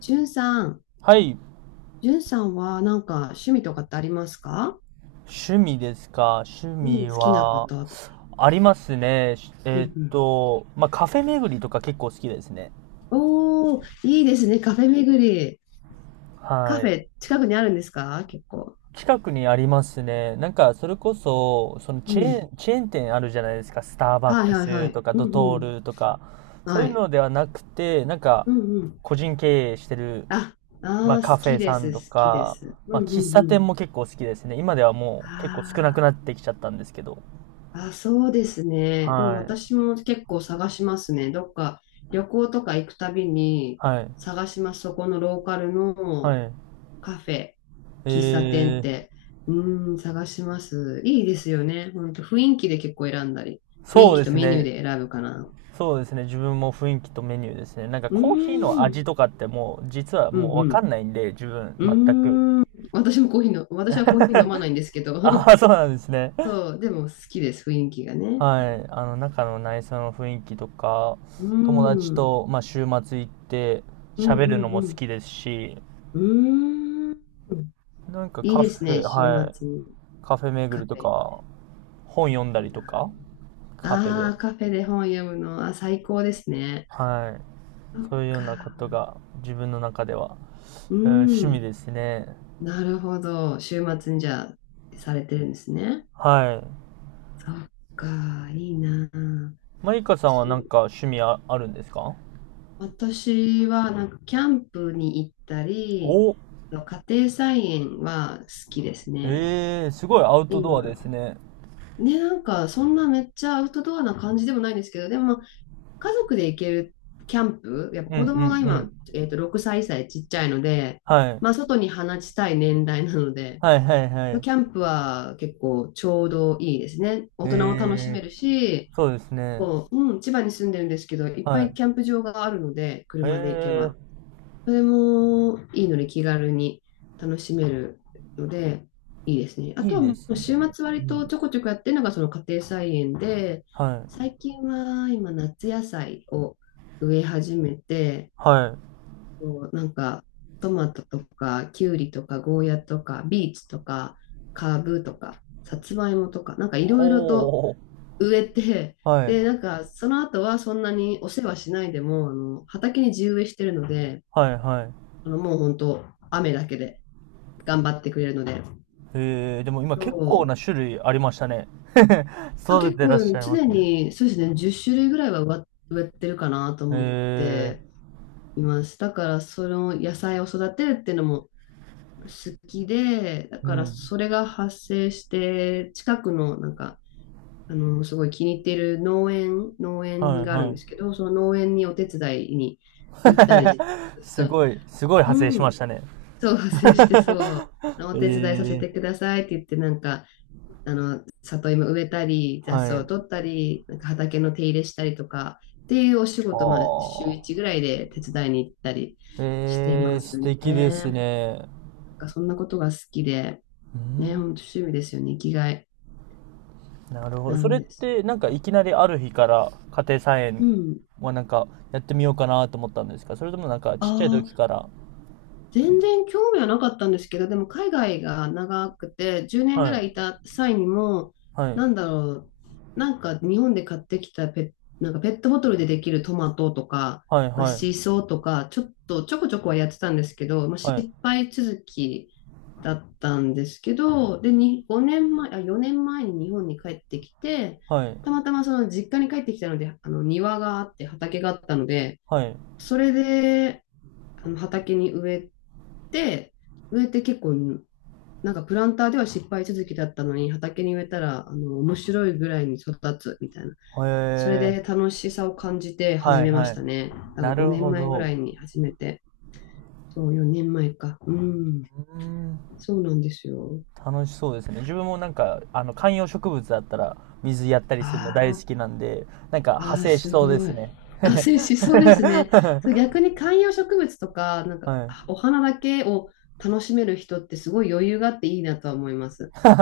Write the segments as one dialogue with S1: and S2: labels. S1: じゅんさん、
S2: はい。
S1: じゅんさんはなんか趣味とかってありますか？
S2: 趣味ですか。趣
S1: うん、
S2: 味
S1: 好きなこ
S2: は、
S1: ととか。
S2: ありますね。
S1: うんうん。
S2: まあ、カフェ巡りとか結構好きですね。
S1: おー、いいですね、カフェ巡り。カ
S2: は
S1: フ
S2: い。
S1: ェ、近くにあるんですか、結構？
S2: 近くにありますね。なんか、それこそ、その
S1: う
S2: チェー
S1: ん。
S2: ン、チェーン店あるじゃないですか。スターバッ
S1: はい
S2: ク
S1: はいは
S2: ス
S1: い。
S2: とか、
S1: う
S2: ド
S1: んう
S2: ト
S1: ん。
S2: ールとか、そう
S1: は
S2: いう
S1: い。
S2: のではなくて、なんか、
S1: うんうん。
S2: 個人経営してる、
S1: あ、
S2: まあ、
S1: あー、
S2: カ
S1: 好
S2: フ
S1: き
S2: ェ
S1: で
S2: さん
S1: す、
S2: と
S1: 好きで
S2: か、
S1: す。う
S2: ま
S1: ん
S2: あ、
S1: う
S2: 喫茶
S1: んうん。
S2: 店も結構好きですね。今ではもう結構少な
S1: あ
S2: くなってきちゃったんですけど。
S1: ー、あ、そうですね。でも
S2: はい。
S1: 私も結構探しますね。どっか旅行とか行くたびに
S2: はい。
S1: 探します。そこのローカル
S2: は
S1: の
S2: い。
S1: カフェ、
S2: え
S1: 喫茶店っ
S2: ー、
S1: て、探します。いいですよね。ほんと、雰囲気で結構選んだり、雰囲
S2: そう
S1: 気
S2: で
S1: と
S2: す
S1: メニュー
S2: ね。
S1: で選ぶかな。
S2: そうですね。自分も雰囲気とメニューですね。なんか
S1: う
S2: コーヒーの
S1: ー
S2: 味
S1: ん、
S2: とかってもう実は
S1: う
S2: もうわかん
S1: ん、
S2: ないんで、自分
S1: う
S2: 全く。
S1: ん。うーん、私はコーヒー飲まないんですけ
S2: あ
S1: ど、
S2: あ、そうなんですね。
S1: そう、でも好きです、雰囲気がね、やっ
S2: は
S1: ぱり。
S2: い。あの中の内装の雰囲気とか、
S1: うーん、
S2: 友達
S1: うん、
S2: と、まあ、週末行って
S1: う
S2: 喋るのも好
S1: ん、
S2: きですし、
S1: うん。うーん、
S2: なんか
S1: いい
S2: カ
S1: で
S2: フ
S1: す
S2: ェ、
S1: ね、週
S2: はい。
S1: 末
S2: カフェ巡
S1: カ
S2: り
S1: フ
S2: と
S1: ェ。
S2: か、本読んだりとか、カフェ
S1: あ
S2: で。
S1: あ、カフェで本読むのは最高ですね。
S2: はい。
S1: そっ
S2: そういうようなこと
S1: か。
S2: が自分の中では、
S1: う
S2: うん、趣味
S1: ん。
S2: ですね。
S1: なるほど。週末にじゃあ、されてるんですね。
S2: はい。
S1: そっか、いいなあ。
S2: マイカさんはなん
S1: し
S2: か趣味あるんですか？
S1: 私は、なんか、キャンプに行ったり、
S2: お、
S1: 家庭菜園は好きですね。
S2: ええー、すごいアウトドアです
S1: 今、
S2: ね。
S1: ね、なんか、そんなめっちゃアウトドアな感じでもないんですけど、でも、まあ家族で行けるキャンプ、やっぱ
S2: うん
S1: 子供が
S2: うんう
S1: 今、
S2: ん。
S1: 6歳、歳ちっちゃいので、
S2: はい。
S1: まあ、外に放ちたい年代なので、
S2: はいはいはい。
S1: キャンプは結構ちょうどいいですね。大人も楽し
S2: ええ
S1: め
S2: ー、
S1: るし、
S2: そうですね。
S1: こう、うん、千葉に住んでるんですけど、いっぱ
S2: は
S1: い
S2: い。
S1: キャンプ場があるので、
S2: え
S1: 車で行け
S2: え
S1: ば。
S2: ー、
S1: それもいいので気軽に楽しめるので、いいですね。あ
S2: い
S1: と
S2: い
S1: は
S2: で
S1: も
S2: す
S1: う週
S2: ね。
S1: 末割
S2: う
S1: と
S2: ん。
S1: ちょこちょこやってるのがその家庭菜園で、
S2: はい。
S1: 最近は今夏野菜を植え始めて、
S2: はい。
S1: そうなんか、トマトとか、キュウリとか、ゴーヤとか、ビーツとか、カブとか、さつまいもとか、なんかいろいろと
S2: ほう。
S1: 植えて、
S2: はい。
S1: で、なんか、その後はそんなにお世話しないでも、あの、畑に地植えしてるので、
S2: はいはい。
S1: あの、もう本当雨だけで頑張ってくれるので、
S2: ええ、でも今結構
S1: そ
S2: な
S1: う、
S2: 種類ありましたね。
S1: と
S2: 育て
S1: 結
S2: てらっし
S1: 構
S2: ゃいま
S1: 常
S2: すね。
S1: に、そうですね、10種類ぐらいは植えてるかなと思っ
S2: ええ、
S1: ています。だから、その野菜を育てるっていうのも、好きで、だ
S2: う
S1: からそ
S2: ん。
S1: れが発生して、近くのなんか、あの、すごい気に入っている農園
S2: はい
S1: がある
S2: は
S1: んですけ
S2: い。
S1: ど、その農園にお手伝いに行ったりして
S2: す
S1: ます、
S2: ごい、すごい派生
S1: う
S2: しま
S1: ん、
S2: したね。
S1: そう、発生してそう、お手伝いさせ
S2: え
S1: て
S2: え、
S1: くださいって言って、なんか、あの、里芋植えたり、雑
S2: は
S1: 草を取
S2: い。
S1: ったり、なんか畑の手入れしたりとか、っていうお仕
S2: あ
S1: 事、まあ、週1ぐ
S2: あ。
S1: らいで手伝いに行ったりして
S2: ええ、
S1: ま
S2: 素
S1: すね。
S2: 敵です
S1: な
S2: ね。
S1: んかそんなことが好きで、
S2: う
S1: ね、本当
S2: ん、
S1: 趣味ですよね、生きがい
S2: なるほど。
S1: な
S2: そ
S1: ん
S2: れっ
S1: です。
S2: て、なんかいきなりある日から家庭菜
S1: う
S2: 園
S1: ん。
S2: はなんかやってみようかなと思ったんですか？それともなんかちっちゃい
S1: あ
S2: 時
S1: あ
S2: から？
S1: 全然興味はなかったんですけど、でも海外が長くて、10年ぐ
S2: は
S1: ら
S2: い、
S1: いいた際にも、
S2: はい、
S1: なんだろう、なんか日本で買ってきたなんかペットボトルでできるトマトとか、
S2: はい、
S1: まあ、
S2: はい、
S1: シソとか、ちょっとちょこちょこはやってたんですけど、まあ、
S2: はい、
S1: 失敗続きだったんですけど、で、に5年前、あ、4年前に日本に帰ってきて、
S2: はい、
S1: たまたまその実家に帰ってきたので、あの庭があって畑があったので、
S2: はい。
S1: それで、あの畑にて、植えて結構、なんかプランターでは失敗続きだったのに、畑に植えたら、あの、面白いぐらいに育つみたいな。
S2: へ
S1: それ
S2: え、
S1: で楽しさを感じて
S2: は
S1: 始
S2: い、
S1: めま
S2: は
S1: し
S2: い。
S1: たね。だから
S2: なる
S1: 5
S2: ほ
S1: 年前ぐらい
S2: ど。
S1: に始めて、そう、4年前か。うん、
S2: うん、
S1: そうなんですよ。
S2: 楽しそうですね。自分もなんか、あの、観葉植物だったら、水やったり
S1: あ
S2: するの大好
S1: ー
S2: きなんで、なんか派
S1: あー、
S2: 生し
S1: す
S2: そうで
S1: ご
S2: す
S1: い。
S2: ね。
S1: あ、そうですね。そう、逆に観葉植物とか、なんか、
S2: はい。
S1: お花だけを楽しめる人ってすごい余裕があっていいなとは思います。
S2: いや、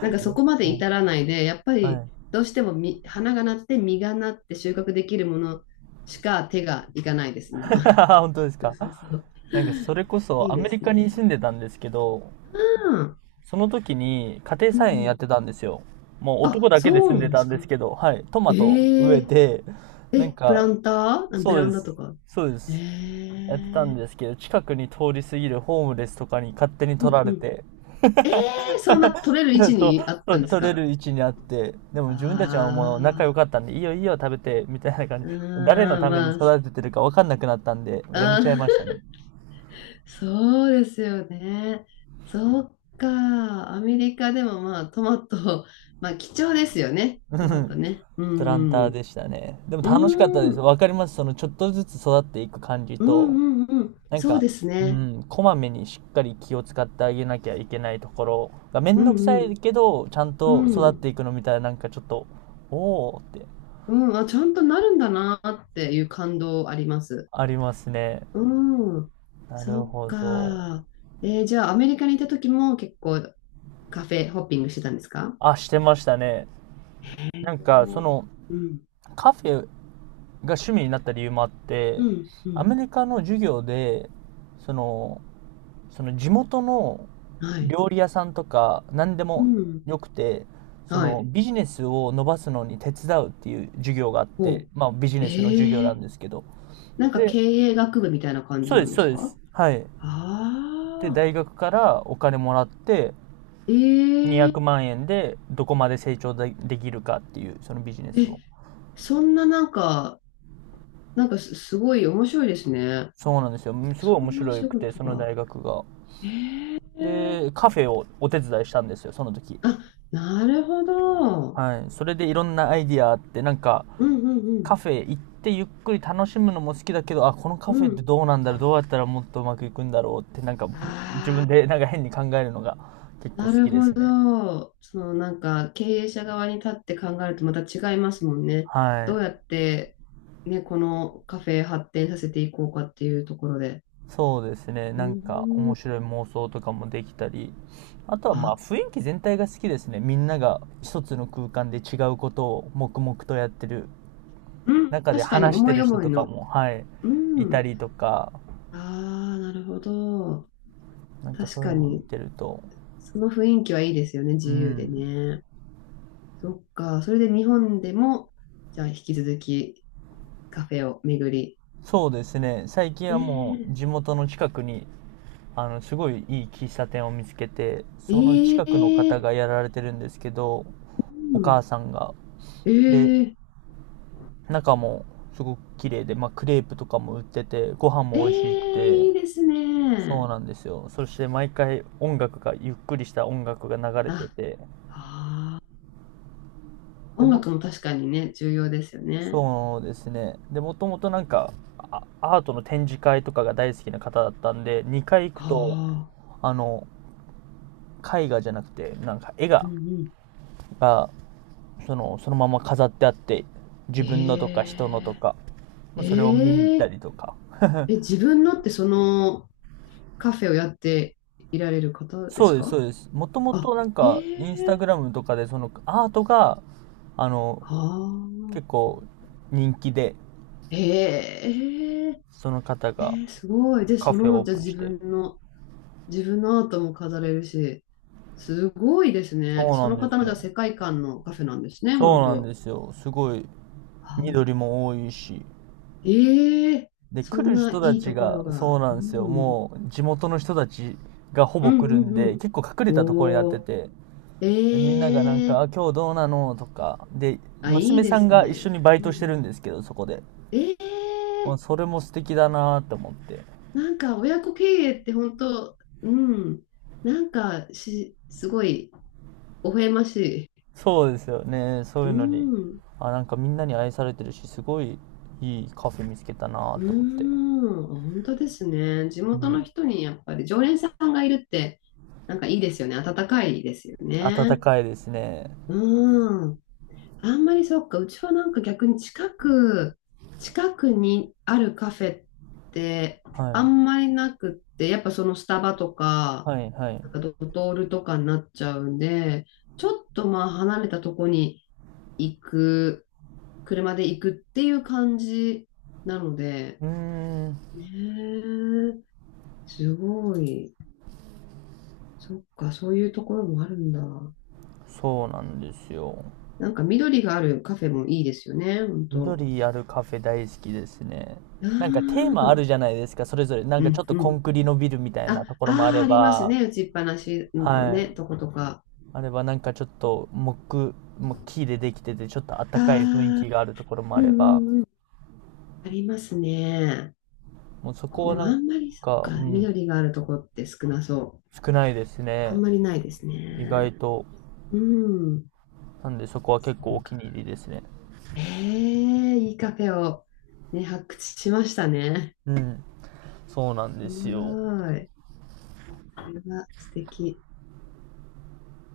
S1: なんかそこまで
S2: はい。
S1: 至らないで、やっぱ
S2: は
S1: り
S2: い。
S1: どうしても花がなって実がなって収穫できるものしか手がいかないです、今は。
S2: 本当です
S1: そう
S2: か？
S1: そうそう。
S2: なんか、それこ
S1: い
S2: そ
S1: い
S2: アメ
S1: で
S2: リ
S1: す
S2: カに
S1: ね。
S2: 住んでたんですけど、
S1: うん。
S2: その時に家庭
S1: うんう
S2: 菜園やっ
S1: ん。
S2: てたんですよ。もう男
S1: あ、
S2: だけで
S1: そう
S2: 住ん
S1: なん
S2: で
S1: で
S2: た
S1: す
S2: んで
S1: か。
S2: すけど、はい。トマト植え
S1: ええ
S2: て、なん
S1: え、プラ
S2: か、
S1: ンターベ
S2: そう
S1: ラ
S2: で
S1: ンダと
S2: す。
S1: か。
S2: そうで
S1: え
S2: す。やってたん
S1: え
S2: ですけど、近くに通り過ぎるホームレスとかに勝手に
S1: う
S2: 取
S1: ん
S2: ら
S1: う
S2: れ
S1: ん。
S2: て、
S1: ええそんな取れる位置
S2: そう、
S1: にあっ
S2: そ
S1: た
S2: う
S1: んです
S2: 取れ
S1: か？
S2: る位置にあって、でも自分たちはもう仲
S1: あ
S2: 良かったんで、いいよいいよ食べて、みたいな感じ。
S1: あー、
S2: 誰の
S1: うーん、
S2: ために
S1: まあ、
S2: 育ててるか分かんなくなったんで、
S1: あ
S2: やめちゃいました
S1: ー
S2: ね。
S1: そうですよね。そっか。アメリカでもまあトマト、まあ貴重ですよね。
S2: う
S1: トマト
S2: ん、
S1: ね。う
S2: プラン
S1: ん。
S2: ターでしたね。でも
S1: う
S2: 楽しかったで
S1: ん。う
S2: す。
S1: ーん
S2: わかります。そのちょっとずつ育っていく感じ
S1: うん
S2: と、
S1: うん。うん
S2: なん
S1: そう
S2: か、
S1: です
S2: う
S1: ね。
S2: ん、こまめにしっかり気を使ってあげなきゃいけないところがめ
S1: う
S2: んどく
S1: んう
S2: さい
S1: ん。
S2: けど、ちゃんと
S1: う
S2: 育って
S1: ん。
S2: いくのみたいな、なんかちょっと、おーって、
S1: うん。あ、ちゃんとなるんだなっていう感動あります。
S2: ありますね。
S1: うん。
S2: な
S1: そ
S2: る
S1: っ
S2: ほど。
S1: か。じゃあアメリカにいた時も結構カフェホッピングしてたんですか？
S2: あ、してましたね。なんか、その、
S1: うん。う
S2: カフェが趣味になった理由もあって、
S1: ん。う
S2: ア
S1: ん。
S2: メリカの授業で、その、その地元の
S1: はい。
S2: 料理屋さんとか、何で
S1: う
S2: も
S1: ん。
S2: よくて、そ
S1: は
S2: の
S1: い。
S2: ビジネスを伸ばすのに手伝うっていう授業があっ
S1: お
S2: て、
S1: う。
S2: まあビジネスの授業
S1: え
S2: なん
S1: え
S2: ですけど。
S1: なんか
S2: で、
S1: 経営学部みたいな感じ
S2: そう
S1: な
S2: で
S1: ん
S2: す、
S1: で
S2: そ
S1: す
S2: うで
S1: か？
S2: す。はい。で、
S1: ああ
S2: 大学からお金もらって、
S1: ー、
S2: 200
S1: え
S2: 万円でどこまで成長でできるかっていう、そのビジネ
S1: え
S2: スを。
S1: え、そんななんか、なんかすごい面白いですね。
S2: そうなんですよ。すごい
S1: そ
S2: 面
S1: んなお
S2: 白
S1: 仕
S2: くて、
S1: 事
S2: その
S1: が。
S2: 大学が。
S1: ええ
S2: で、カフェをお手伝いしたんですよ、その時。
S1: あ、なるほど。
S2: はい。それでいろんなアイディアあって、なんか、
S1: うんうん
S2: カフェ行ってゆっくり楽しむのも好きだけど、あ、このカ
S1: う
S2: フ
S1: ん。
S2: ェ
S1: う
S2: って
S1: ん。
S2: どうなんだろう、どうやったらもっとうまくいくんだろうって、なんか、自
S1: あ
S2: 分
S1: あ。
S2: でなんか変に考えるのが結構好
S1: なる
S2: きで
S1: ほ
S2: すね。
S1: ど。そのなんか経営者側に立って考えるとまた違いますもんね。
S2: は
S1: どう
S2: い。
S1: やって、ね、このカフェ発展させていこうかっていうところで。
S2: そうですね。
S1: う
S2: なんか
S1: ー
S2: 面
S1: ん。
S2: 白い妄想とかもできたり、あとはまあ
S1: あ、
S2: 雰囲気全体が好きですね。みんなが一つの空間で違うことを黙々とやってる
S1: うん。
S2: 中で
S1: 確かに
S2: 話して
S1: 思い
S2: る人
S1: 思い
S2: とか
S1: の。
S2: も、はい、
S1: う
S2: いた
S1: ん。
S2: りとか、
S1: ああ、なるほど。
S2: なんか
S1: 確
S2: そういう
S1: か
S2: のを見
S1: に。
S2: てると、
S1: その雰囲気はいいですよね。
S2: う
S1: 自由で
S2: ん、
S1: ね。そっか。それで日本でも、じゃあ引き続きカフェを巡り。
S2: そうですね。最近は
S1: ね
S2: もう地元の近くに、あの、すごいいい喫茶店を見つけて、その
S1: え。
S2: 近くの方
S1: ええ
S2: がやられてるんですけど、
S1: う
S2: お
S1: ん。
S2: 母さんが。で、
S1: ええ
S2: 中もすごく綺麗で、まあ、クレープとかも売ってて、ご飯
S1: え
S2: も美味しく
S1: え
S2: て、
S1: いいです
S2: そう
S1: ね。
S2: なんですよ。そして毎回音楽が、ゆっくりした音楽が流れて
S1: あ、
S2: て、
S1: ああ
S2: で
S1: 音
S2: も、
S1: 楽も確かにね、重要ですよね。
S2: そうですね。で、もともとなんか、あアートの展示会とかが大好きな方だったんで、2回行くと、
S1: ああ、
S2: あの、絵画じゃなくて、なんか絵
S1: う
S2: が、
S1: んうん。
S2: がその、そのまま飾ってあって、自分のとか人のと
S1: え
S2: か、まあそれを見に行っ
S1: え
S2: た
S1: ええ
S2: りとか、
S1: え、自分のってそのカフェをやっていられる方で
S2: そ
S1: す
S2: うです、そ
S1: か？
S2: うです。もともと
S1: あ、
S2: なん
S1: え
S2: か、インスタグ
S1: え
S2: ラムとかで、そのアートが、あの、
S1: ああ、
S2: 結構人気で、
S1: ええ
S2: その方
S1: ええ
S2: が
S1: ええすごい。で、
S2: カ
S1: そ
S2: フェを
S1: の、
S2: オー
S1: じゃあ
S2: プンし
S1: 自
S2: て。
S1: 分の自分のアートも飾れるし、すごいです
S2: そ
S1: ね。
S2: う
S1: そ
S2: なん
S1: の
S2: で
S1: 方
S2: す
S1: のじゃあ世
S2: よ。
S1: 界観のカフェなんですね、
S2: そ
S1: 本
S2: うなん
S1: 当。
S2: ですよ。すごい、
S1: は
S2: 緑も多いし。
S1: ええ
S2: で、
S1: そ
S2: 来
S1: ん
S2: る
S1: な
S2: 人た
S1: いい
S2: ち
S1: ところ
S2: が、そう
S1: が。
S2: な
S1: う
S2: んですよ。
S1: ん。
S2: もう、地元の人たちがほ
S1: う
S2: ぼ
S1: ん
S2: 来るん
S1: う
S2: で、
S1: ん
S2: 結構隠れ
S1: う
S2: たと
S1: ん。
S2: ころになって
S1: おー。
S2: て、でみんながなん
S1: え
S2: か、
S1: え
S2: あ、今日どうなの、とか、で、
S1: あ、いい
S2: 娘
S1: で
S2: さん
S1: す
S2: が一緒
S1: ね。
S2: にバイ
S1: う
S2: ト
S1: ん
S2: して
S1: う
S2: るん
S1: ん。
S2: ですけど、そこで。
S1: え
S2: まあ、
S1: え
S2: それも素敵だなーって思って。
S1: なんか親子経営って本当、うん。なんかすごい、微笑ましい。
S2: そうですよね。そうい
S1: う
S2: うのに。
S1: ん。
S2: あ、なんかみんなに愛されてるし、すごいいいカフェ見つけたな
S1: うー
S2: と思って。
S1: ん、本当ですね。地
S2: う
S1: 元の
S2: ん。
S1: 人にやっぱり常連さんがいるって、なんかいいですよね。温かいですよ
S2: 暖
S1: ね。
S2: かいですね。
S1: うーん。あんまりそっか、うちはなんか逆に近くにあるカフェって
S2: は
S1: あ
S2: い。
S1: んまりなくって、やっぱそのスタバとか、
S2: はいは
S1: なんか
S2: い。
S1: ドトールとかになっちゃうんで、ちょっとまあ離れたとこに行く、車で行くっていう感じなので、
S2: うーん、
S1: ねえすごい。そっか、そういうところもあるんだ。
S2: そうなんですよ。
S1: なんか緑があるカフェもいいですよね、本当。
S2: 緑あるカフェ大好きですね。
S1: あ
S2: なんかテーマあ
S1: あ、
S2: るじゃないですか、それぞれ。なん
S1: う
S2: かちょ
S1: ん
S2: っと
S1: う
S2: コン
S1: ん。
S2: クリのビルみたいなと
S1: あ、
S2: ころもあ
S1: ああ、
S2: れ
S1: あります
S2: ば、
S1: ね。打ちっぱなしの
S2: はい。
S1: ね、とことか。
S2: あればなんかちょっと木、もう木でできてて、ちょっと
S1: あ
S2: 暖かい雰囲
S1: あ、
S2: 気があるところも
S1: う
S2: あれ
S1: ん
S2: ば、
S1: うんうん。ありますね。
S2: もうそこ
S1: で
S2: を
S1: も
S2: なん
S1: あんまり、そっ
S2: か、
S1: か、
S2: うん、
S1: 緑があるとこって少なそう。
S2: 少ないです
S1: あん
S2: ね。
S1: まりないです
S2: 意
S1: ね。
S2: 外と。
S1: うん。
S2: なんでそこは
S1: そ
S2: 結構お
S1: っか。
S2: 気に入りですね。
S1: ええ、いいカフェをね、発掘しましたね。
S2: うん。そうなん
S1: す
S2: ですよ。
S1: ごい。それは素敵。